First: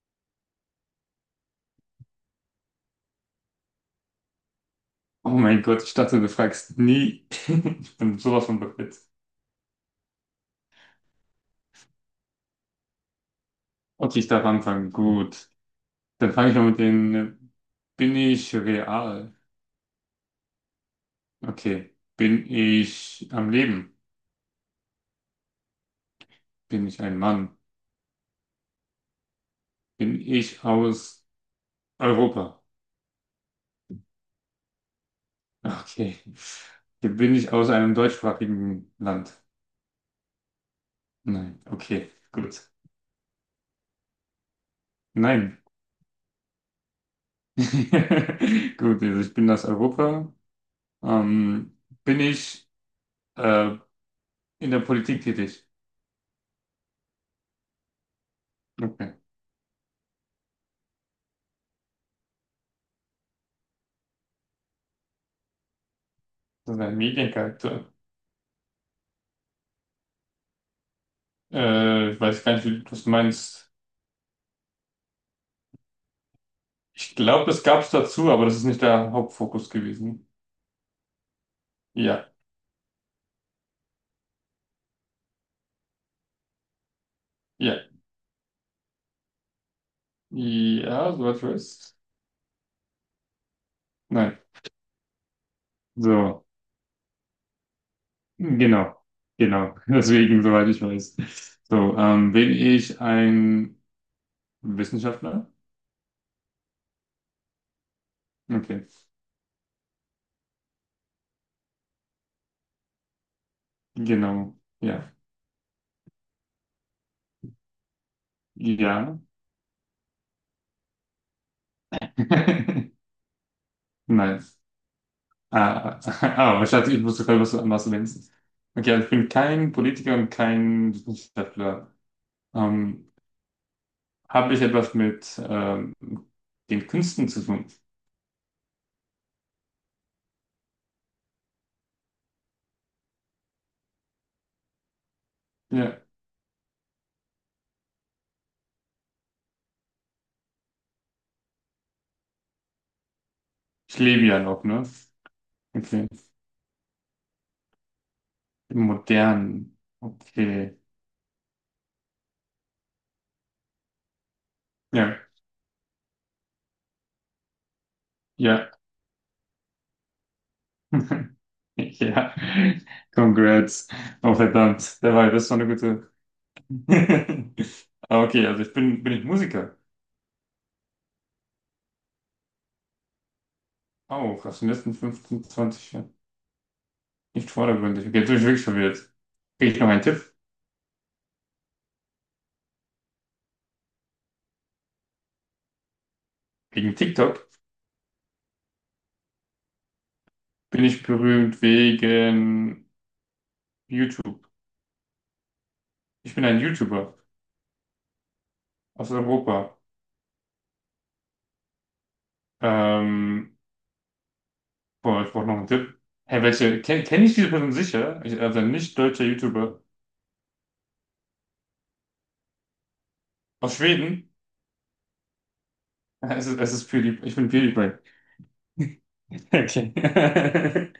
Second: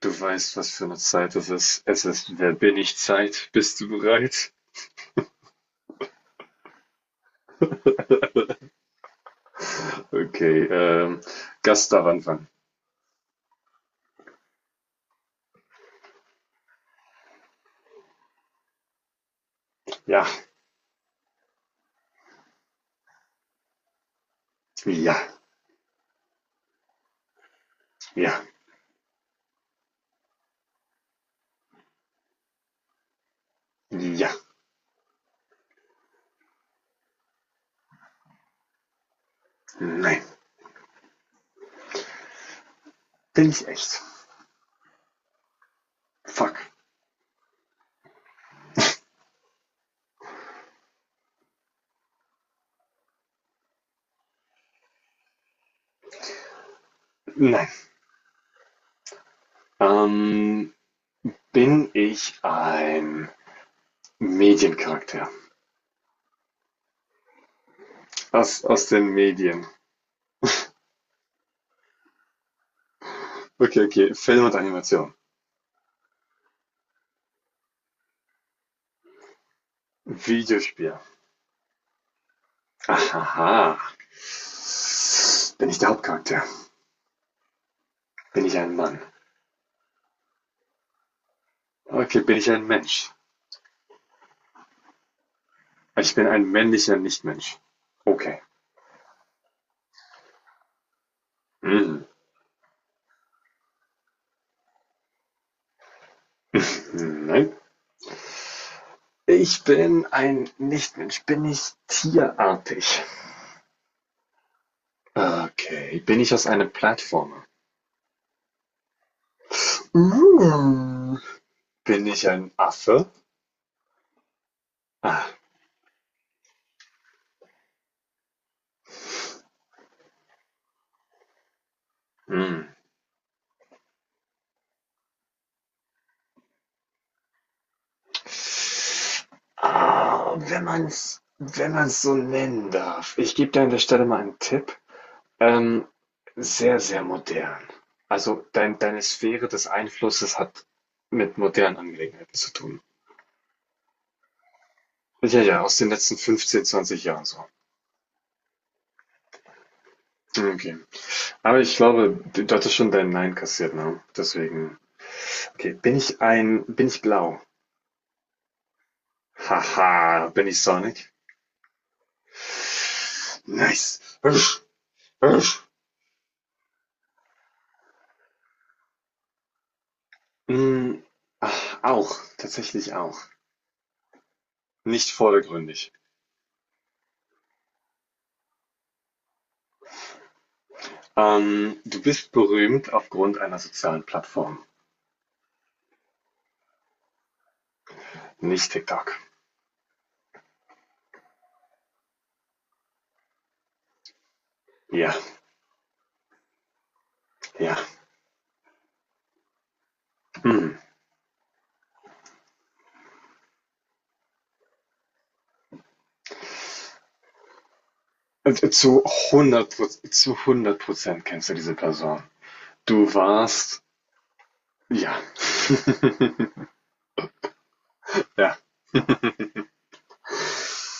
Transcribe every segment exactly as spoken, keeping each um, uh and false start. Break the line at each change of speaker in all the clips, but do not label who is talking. Du weißt, was für eine Zeit es ist. Es ist „Wer bin ich" Zeit. Bist du bereit?
Oh mein Gott, ich dachte, du fragst nie. Ich bin sowas von bereit.
Okay, ähm, Gast darf anfangen.
Okay, ich darf anfangen. Gut. Dann fange ich mal mit den. Äh, Bin ich real?
Ja,
Okay. Bin ich am Leben?
ja,
Bin ich ein Mann?
ja,
Bin ich aus Europa?
ja,
Okay. Okay, bin ich aus einem deutschsprachigen Land?
nein.
Nein. Okay, gut.
Bin ich echt?
Nein.
Fuck.
Gut, also ich bin aus Europa. Ähm, bin ich äh, in der Politik tätig?
Nein.
Okay.
Ähm, bin ich ein Mediencharakter?
Das ist ein Mediencharakter.
Aus aus den Medien.
Äh, ich weiß gar nicht, wie du das meinst.
Okay, okay, Film und Animation.
Ich glaube, das gab es dazu, aber das ist nicht der Hauptfokus gewesen.
Videospiel.
Ja,
Aha. Bin ich der Hauptcharakter?
ja,
Bin ich ein Mann?
ja, soweit ich weiß.
Okay, bin ich ein Mensch?
Nein.
Also Ich bin
So,
ein männlicher Nichtmensch. Okay.
genau, genau. Deswegen, soweit ich weiß. So,
Mm,
ähm, bin ich ein Wissenschaftler?
nein.
Okay,
Ich bin ein Nichtmensch. Bin ich tierartig?
genau, ja.
Okay. Bin ich aus einer Plattformer?
Ja.
Mm. Bin ich ein Affe?
Nein.
Ah.
Ah, ah, ich hatte, ich wusste gerade, was du was du denkst. Okay, also ich bin kein Politiker und kein Wissenschaftler.
Mm.
Ähm, habe ich etwas mit ähm, den Künsten zu tun?
Ah, wenn man es wenn man's so nennen darf. Ich gebe dir an der Stelle mal einen Tipp. Ähm,
Ja,
sehr, sehr modern. Also dein, deine Sphäre des Einflusses hat mit modernen Angelegenheiten zu tun.
ich lebe ja noch, ne?
Ja, ja, aus den
Okay.
letzten fünfzehn zwanzig Jahren so.
Im Modernen.
Okay.
Okay.
Aber ich glaube, du du hattest schon dein Nein kassiert, ne? Deswegen.
Ja,
Okay, bin ich ein, bin ich blau?
ja.
Haha, bin ich Sonic?
Ja. Congrats.
Nice.
Oh,
Husch,
verdammt. Der war, das ist doch
husch.
eine gute. Ah, okay, also ich bin, bin ich Musiker.
Mm, ach, auch, tatsächlich auch.
Auch aus den letzten
Nicht
fünfzehn,
vordergründig.
zwanzig Jahren. Nicht vordergründig. Okay, jetzt bin ich wirklich verwirrt. Kriege ich noch einen Tipp?
Ähm, du bist berühmt aufgrund einer sozialen Plattform.
Wegen TikTok
Nicht TikTok.
bin ich berühmt wegen YouTube.
Ja,
Ich bin ein YouTuber.
ja.
Aus Europa.
Hm.
Ähm, boah, ich brauche noch einen Tipp. Hey, welche? Kenne kenn kenn ich diese Person sicher? Ich, also ein
Und
nicht
Zu
deutscher
100
YouTuber.
zu hundert Prozent kennst du diese Person. Du
Aus
warst.
Schweden?
Ja.
Es ist, es ist PewDiePie. Ich bin PewDiePie.
Ja.
Okay.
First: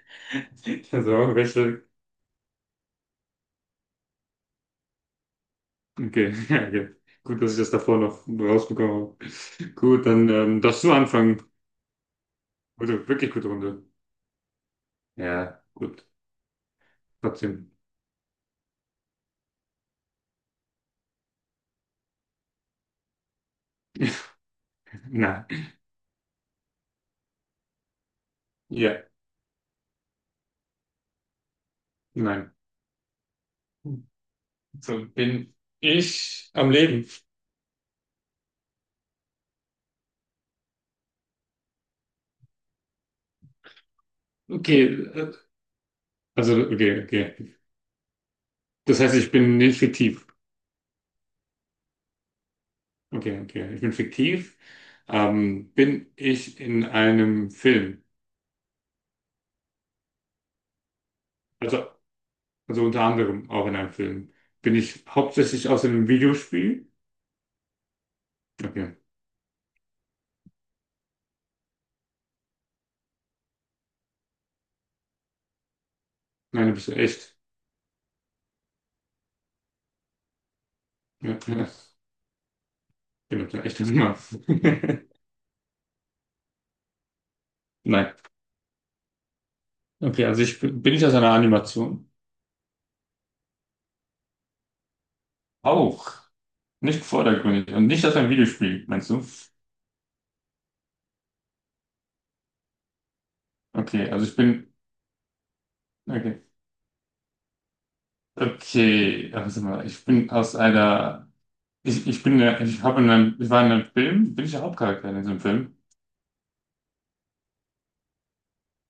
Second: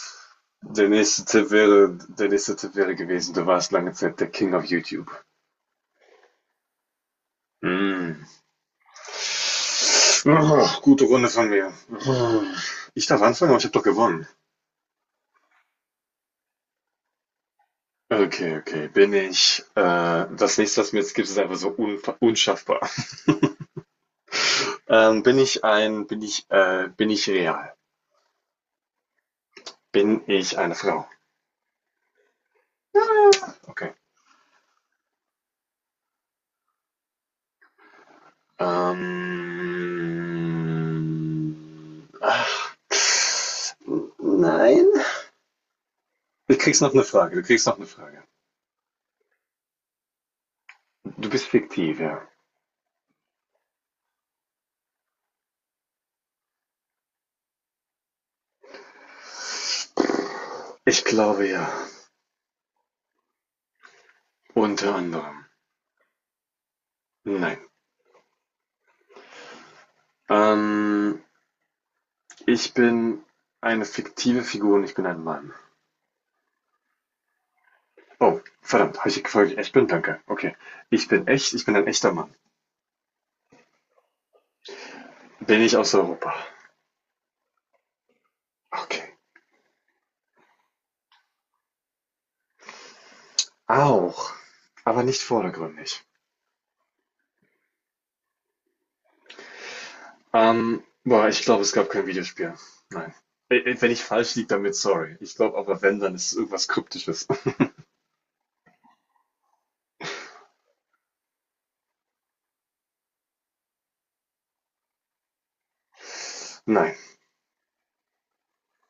Der nächste
Also,
Tipp
welche?
wäre der nächste Tipp wäre gewesen, du warst lange Zeit der King of YouTube.
Okay, ja, okay. Gut, dass ich das davor
Mm.
noch rausbekommen habe. Gut, dann ähm,
Oh,
darfst du
gute Runde
anfangen.
von mir. Oh. Ich
Gute,
darf
wirklich gute
anfangen, aber ich habe doch
Runde.
gewonnen.
Ja, gut. Trotzdem.
Okay, okay. Bin ich, äh, das nächste, was mir jetzt gibt, ist einfach so unfa- unschaffbar. Ähm, bin
Nein.
ich ein, bin ich, äh, bin ich real?
Ja,
Bin ich eine Frau?
nein.
Ja. Okay.
So bin ich am Leben.
Ähm, ach,
Okay,
nein.
äh, also
Du kriegst
okay,
noch eine Frage, du
okay.
kriegst noch eine Frage.
Das heißt, ich bin nicht fiktiv.
Du bist fiktiv, ja.
Okay, okay. Ich bin fiktiv. Ähm, bin ich in einem Film?
Ich glaube ja.
Also, also unter anderem auch in einem Film. Bin
Unter
ich
anderem.
hauptsächlich aus einem Videospiel?
Nein.
Okay.
Ähm, ich bin eine fiktive Figur und ich bin ein Mann.
Nein, du bist ja echt.
Oh, verdammt, habe ich gefragt, ich echt bin? Danke. Okay. Ich bin
Ja,
echt,
genau,
ich
ja.
bin ein echter Mann.
Bin doch ein echter Mann.
Bin ich aus Europa?
Nein.
Okay.
Okay, also ich bin bin ich aus einer Animation?
Auch. Aber nicht vordergründig.
Auch. Nicht vordergründig und nicht aus einem Videospiel, meinst du?
Ähm, boah, ich glaube, es gab kein Videospiel. Nein. Äh, äh, Wenn ich
Okay, also
falsch
ich
liege,
bin.
damit sorry. Ich glaube aber, wenn, dann ist es
Okay.
irgendwas Kryptisches.
Okay, also warte mal, ich bin aus einer. Ich, ich bin der, ich habe in einem, ich war in einem Film, bin ich der Hauptcharakter in diesem Film?
Nein.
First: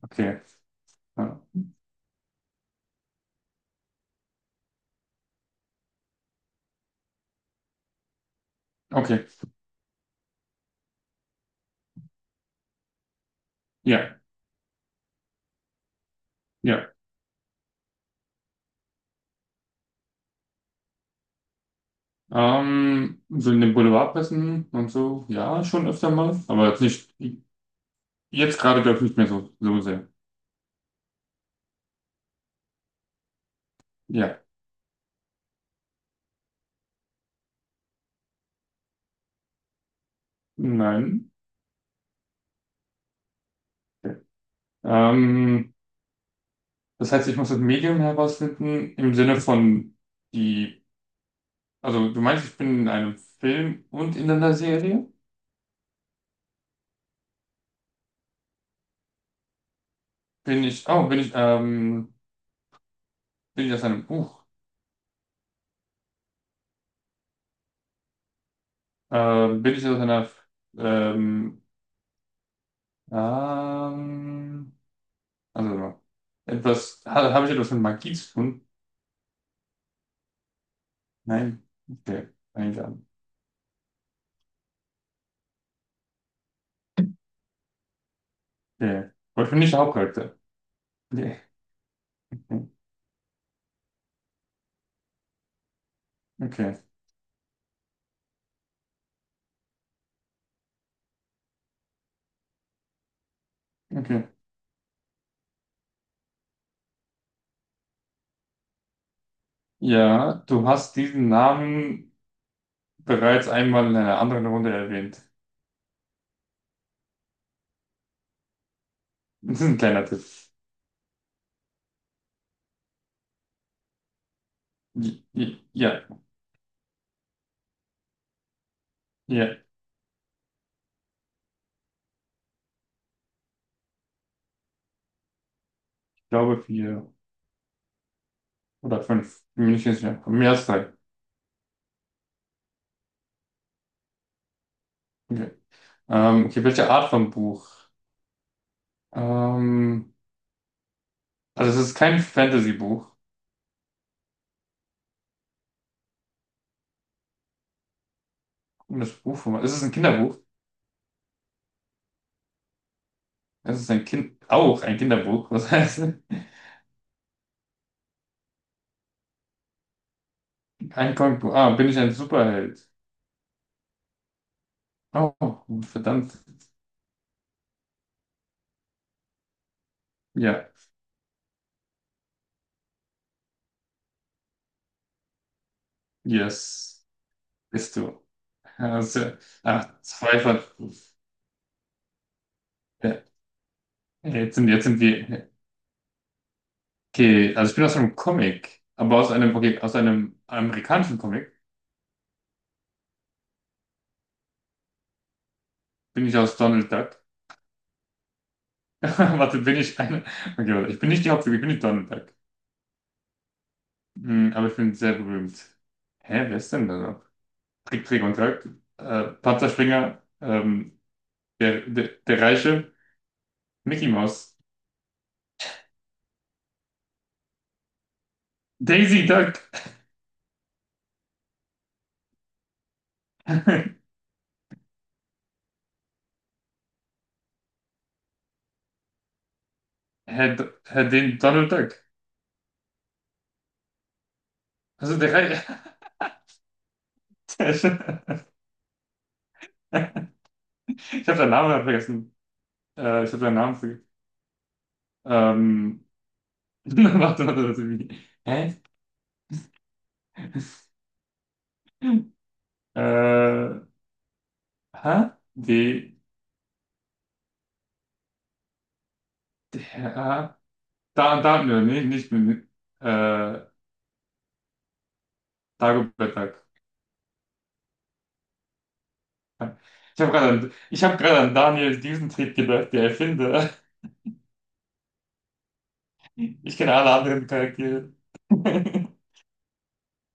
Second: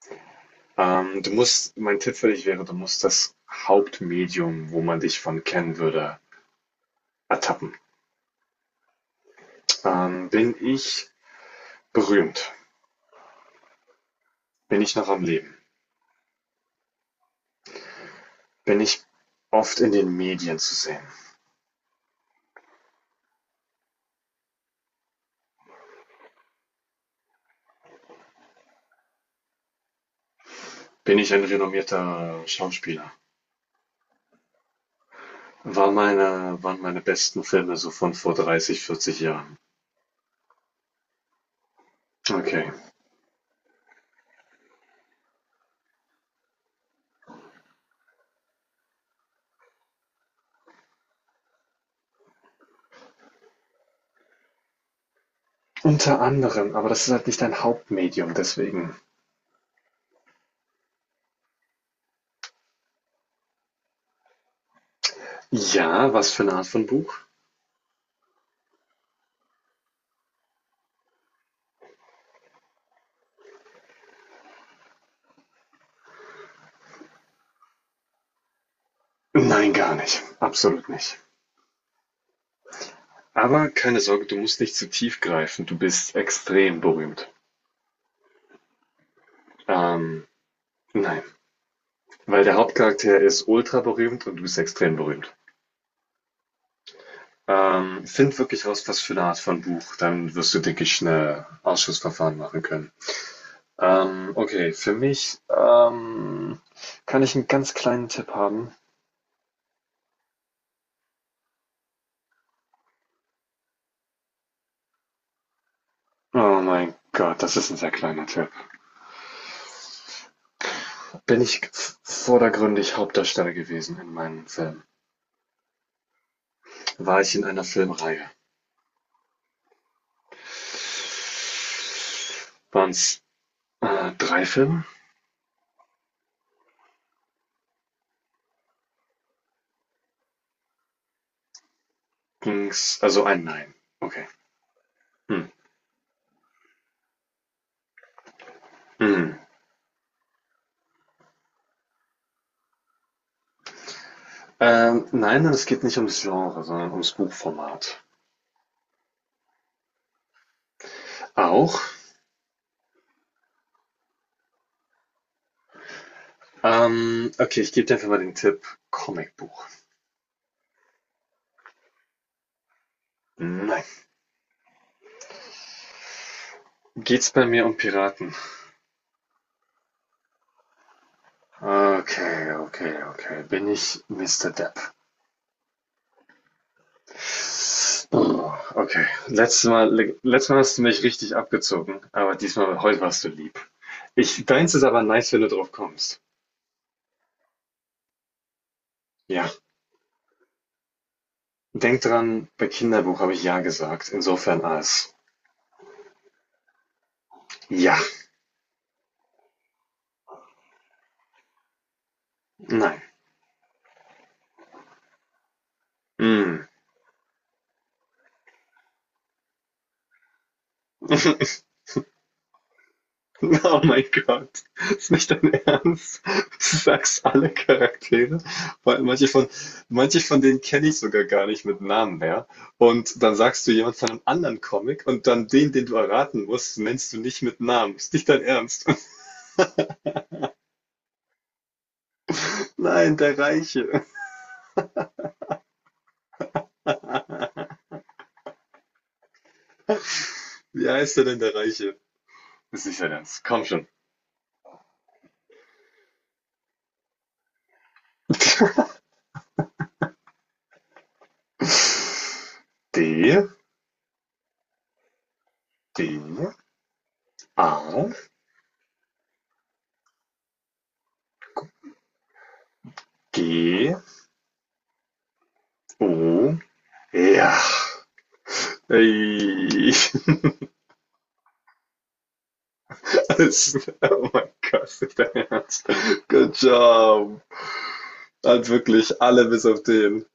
Okay.
Ähm, du
Ja.
musst, mein Tipp für dich wäre, du musst das Hauptmedium, wo man dich von kennen würde, ertappen.
Okay.
Ähm, bin ich berühmt?
Ja,
Bin ich noch am Leben?
ja.
Bin ich oft in den Medien zu sehen?
Ähm, so in den Boulevardpressen und so, ja, schon öfter mal, aber jetzt nicht, jetzt gerade glaube ich nicht mehr so, so sehr.
Bin ich ein renommierter Schauspieler?
Ja.
Waren meine, waren meine besten Filme so von vor dreißig, vierzig Jahren?
Nein.
Okay.
Okay. Ähm, das heißt, ich muss das Medium herausfinden im Sinne von die, also du meinst, ich bin in einem Film und in einer Serie?
Unter anderem, aber das ist halt nicht dein Hauptmedium, deswegen.
Bin ich, oh, bin ich, ähm, bin ich aus einem Buch?
Ja, was für eine Art von Buch?
Ähm, bin ich aus einer, ähm, ähm, also etwas, ha, habe ich etwas mit Magie zu tun?
Nein, gar nicht. Absolut nicht.
Nein. Okay, eigentlich an.
Aber keine Sorge, du musst nicht zu tief greifen. Du bist extrem berühmt.
Okay. Aber ich bin nicht der
Ähm,
Hauptcharakter.
nein,
Nee.
weil der Hauptcharakter ist ultra berühmt und du bist extrem berühmt.
Okay,
Ähm, find wirklich raus, was für eine Art von Buch. Dann wirst du, denke ich, schnell Ausschussverfahren machen können.
okay.
Ähm, okay, für mich ähm, kann ich einen ganz kleinen Tipp haben.
Ja, du hast diesen Namen bereits einmal in einer anderen Runde erwähnt.
Oh mein Gott, das ist ein sehr kleiner Tipp.
Das ist ein kleiner Tipp.
Bin ich vordergründig Hauptdarsteller gewesen in meinem Film?
J- j- Ja,
War ich in einer Filmreihe?
ja,
Waren's, äh, drei Filme?
ich glaube vier oder fünf. Bin mir nicht ganz sicher. Mehr als drei.
Ging's also ein nein, okay. Mhm.
Okay. Ähm, okay, welche Art von Buch?
Mhm.
Ähm, Also es ist kein Fantasy-Buch.
Ähm, nein, es geht nicht ums Genre, sondern ums Buchformat.
Komisches Buch, wo man- es ist ein Kinderbuch.
Auch?
Es ist ein Kind, auch ein Kinderbuch. Was heißt
Ähm, okay, ich gebe dir einfach mal den Tipp Comicbuch.
ein Comicbuch? Ah, bin ich ein Superheld?
Nein.
Oh, verdammt.
Geht's bei mir um Piraten?
Ja,
Okay, okay, okay. Bin ich mister Depp?
yes, bist du.
Oh, okay.
Also,
Letztes Mal,
ah, zwei
letztes Mal
von.
hast du mich richtig abgezogen, aber diesmal, heute warst
Ja,
du lieb. Ich,
jetzt sind,
deins ist
jetzt sind
aber nice, wenn du
wir.
drauf kommst.
Okay, also ich bin aus einem Comic, aber aus
Ja,
einem, okay, aus einem amerikanischen Comic
denk dran, bei Kinderbuch habe ich ja gesagt. Insofern als
bin ich aus Donald Duck.
ja,
Warte, bin ich eine. Okay, warte, ich bin nicht die Hauptfigur, ich bin nicht Donald Duck.
nein,
Hm, aber ich bin sehr berühmt. Hä, wer
mm.
ist denn da noch? Trick, Trick und Track. Äh, Panzerspringer, ähm, der, der, der Reiche,
Oh mein
Mickey Mouse.
Gott, ist nicht dein Ernst? Du sagst alle Charaktere, weil
Daisy
manche von,
Duck.
manche von denen kenne ich sogar gar nicht mit Namen mehr. Und dann sagst du
Herr,
jemand von einem anderen Comic und dann den, den du erraten musst, nennst du nicht mit Namen. Ist nicht dein Ernst?
Do- Herr den Donald Duck.
Nein, der Reiche.
Also der Reiche. Sehr schön.
Wie heißt er
Ich habe
denn
seinen
der
Namen gerade
Reiche?
vergessen.
Ist nicht dein
Äh, ich habe
Ernst.
seinen
Komm
Namen
schon.
vergessen. Ähm, warte, warte, warte. wie- Hä?
D,
Äh, hä? D,
D, A,
D, A. Da, da, nee, nicht mit, äh,
G,
Dagobert
O,
Duck.
ja. Ey,
Ich habe gerade an, ich hab grad an Daniel Düsentrieb gedacht, der Erfinder.
oh mein Gott, nicht dein Ernst. Good
Ich kenne alle
job.
anderen Charaktere.
Hat wirklich alle bis auf den.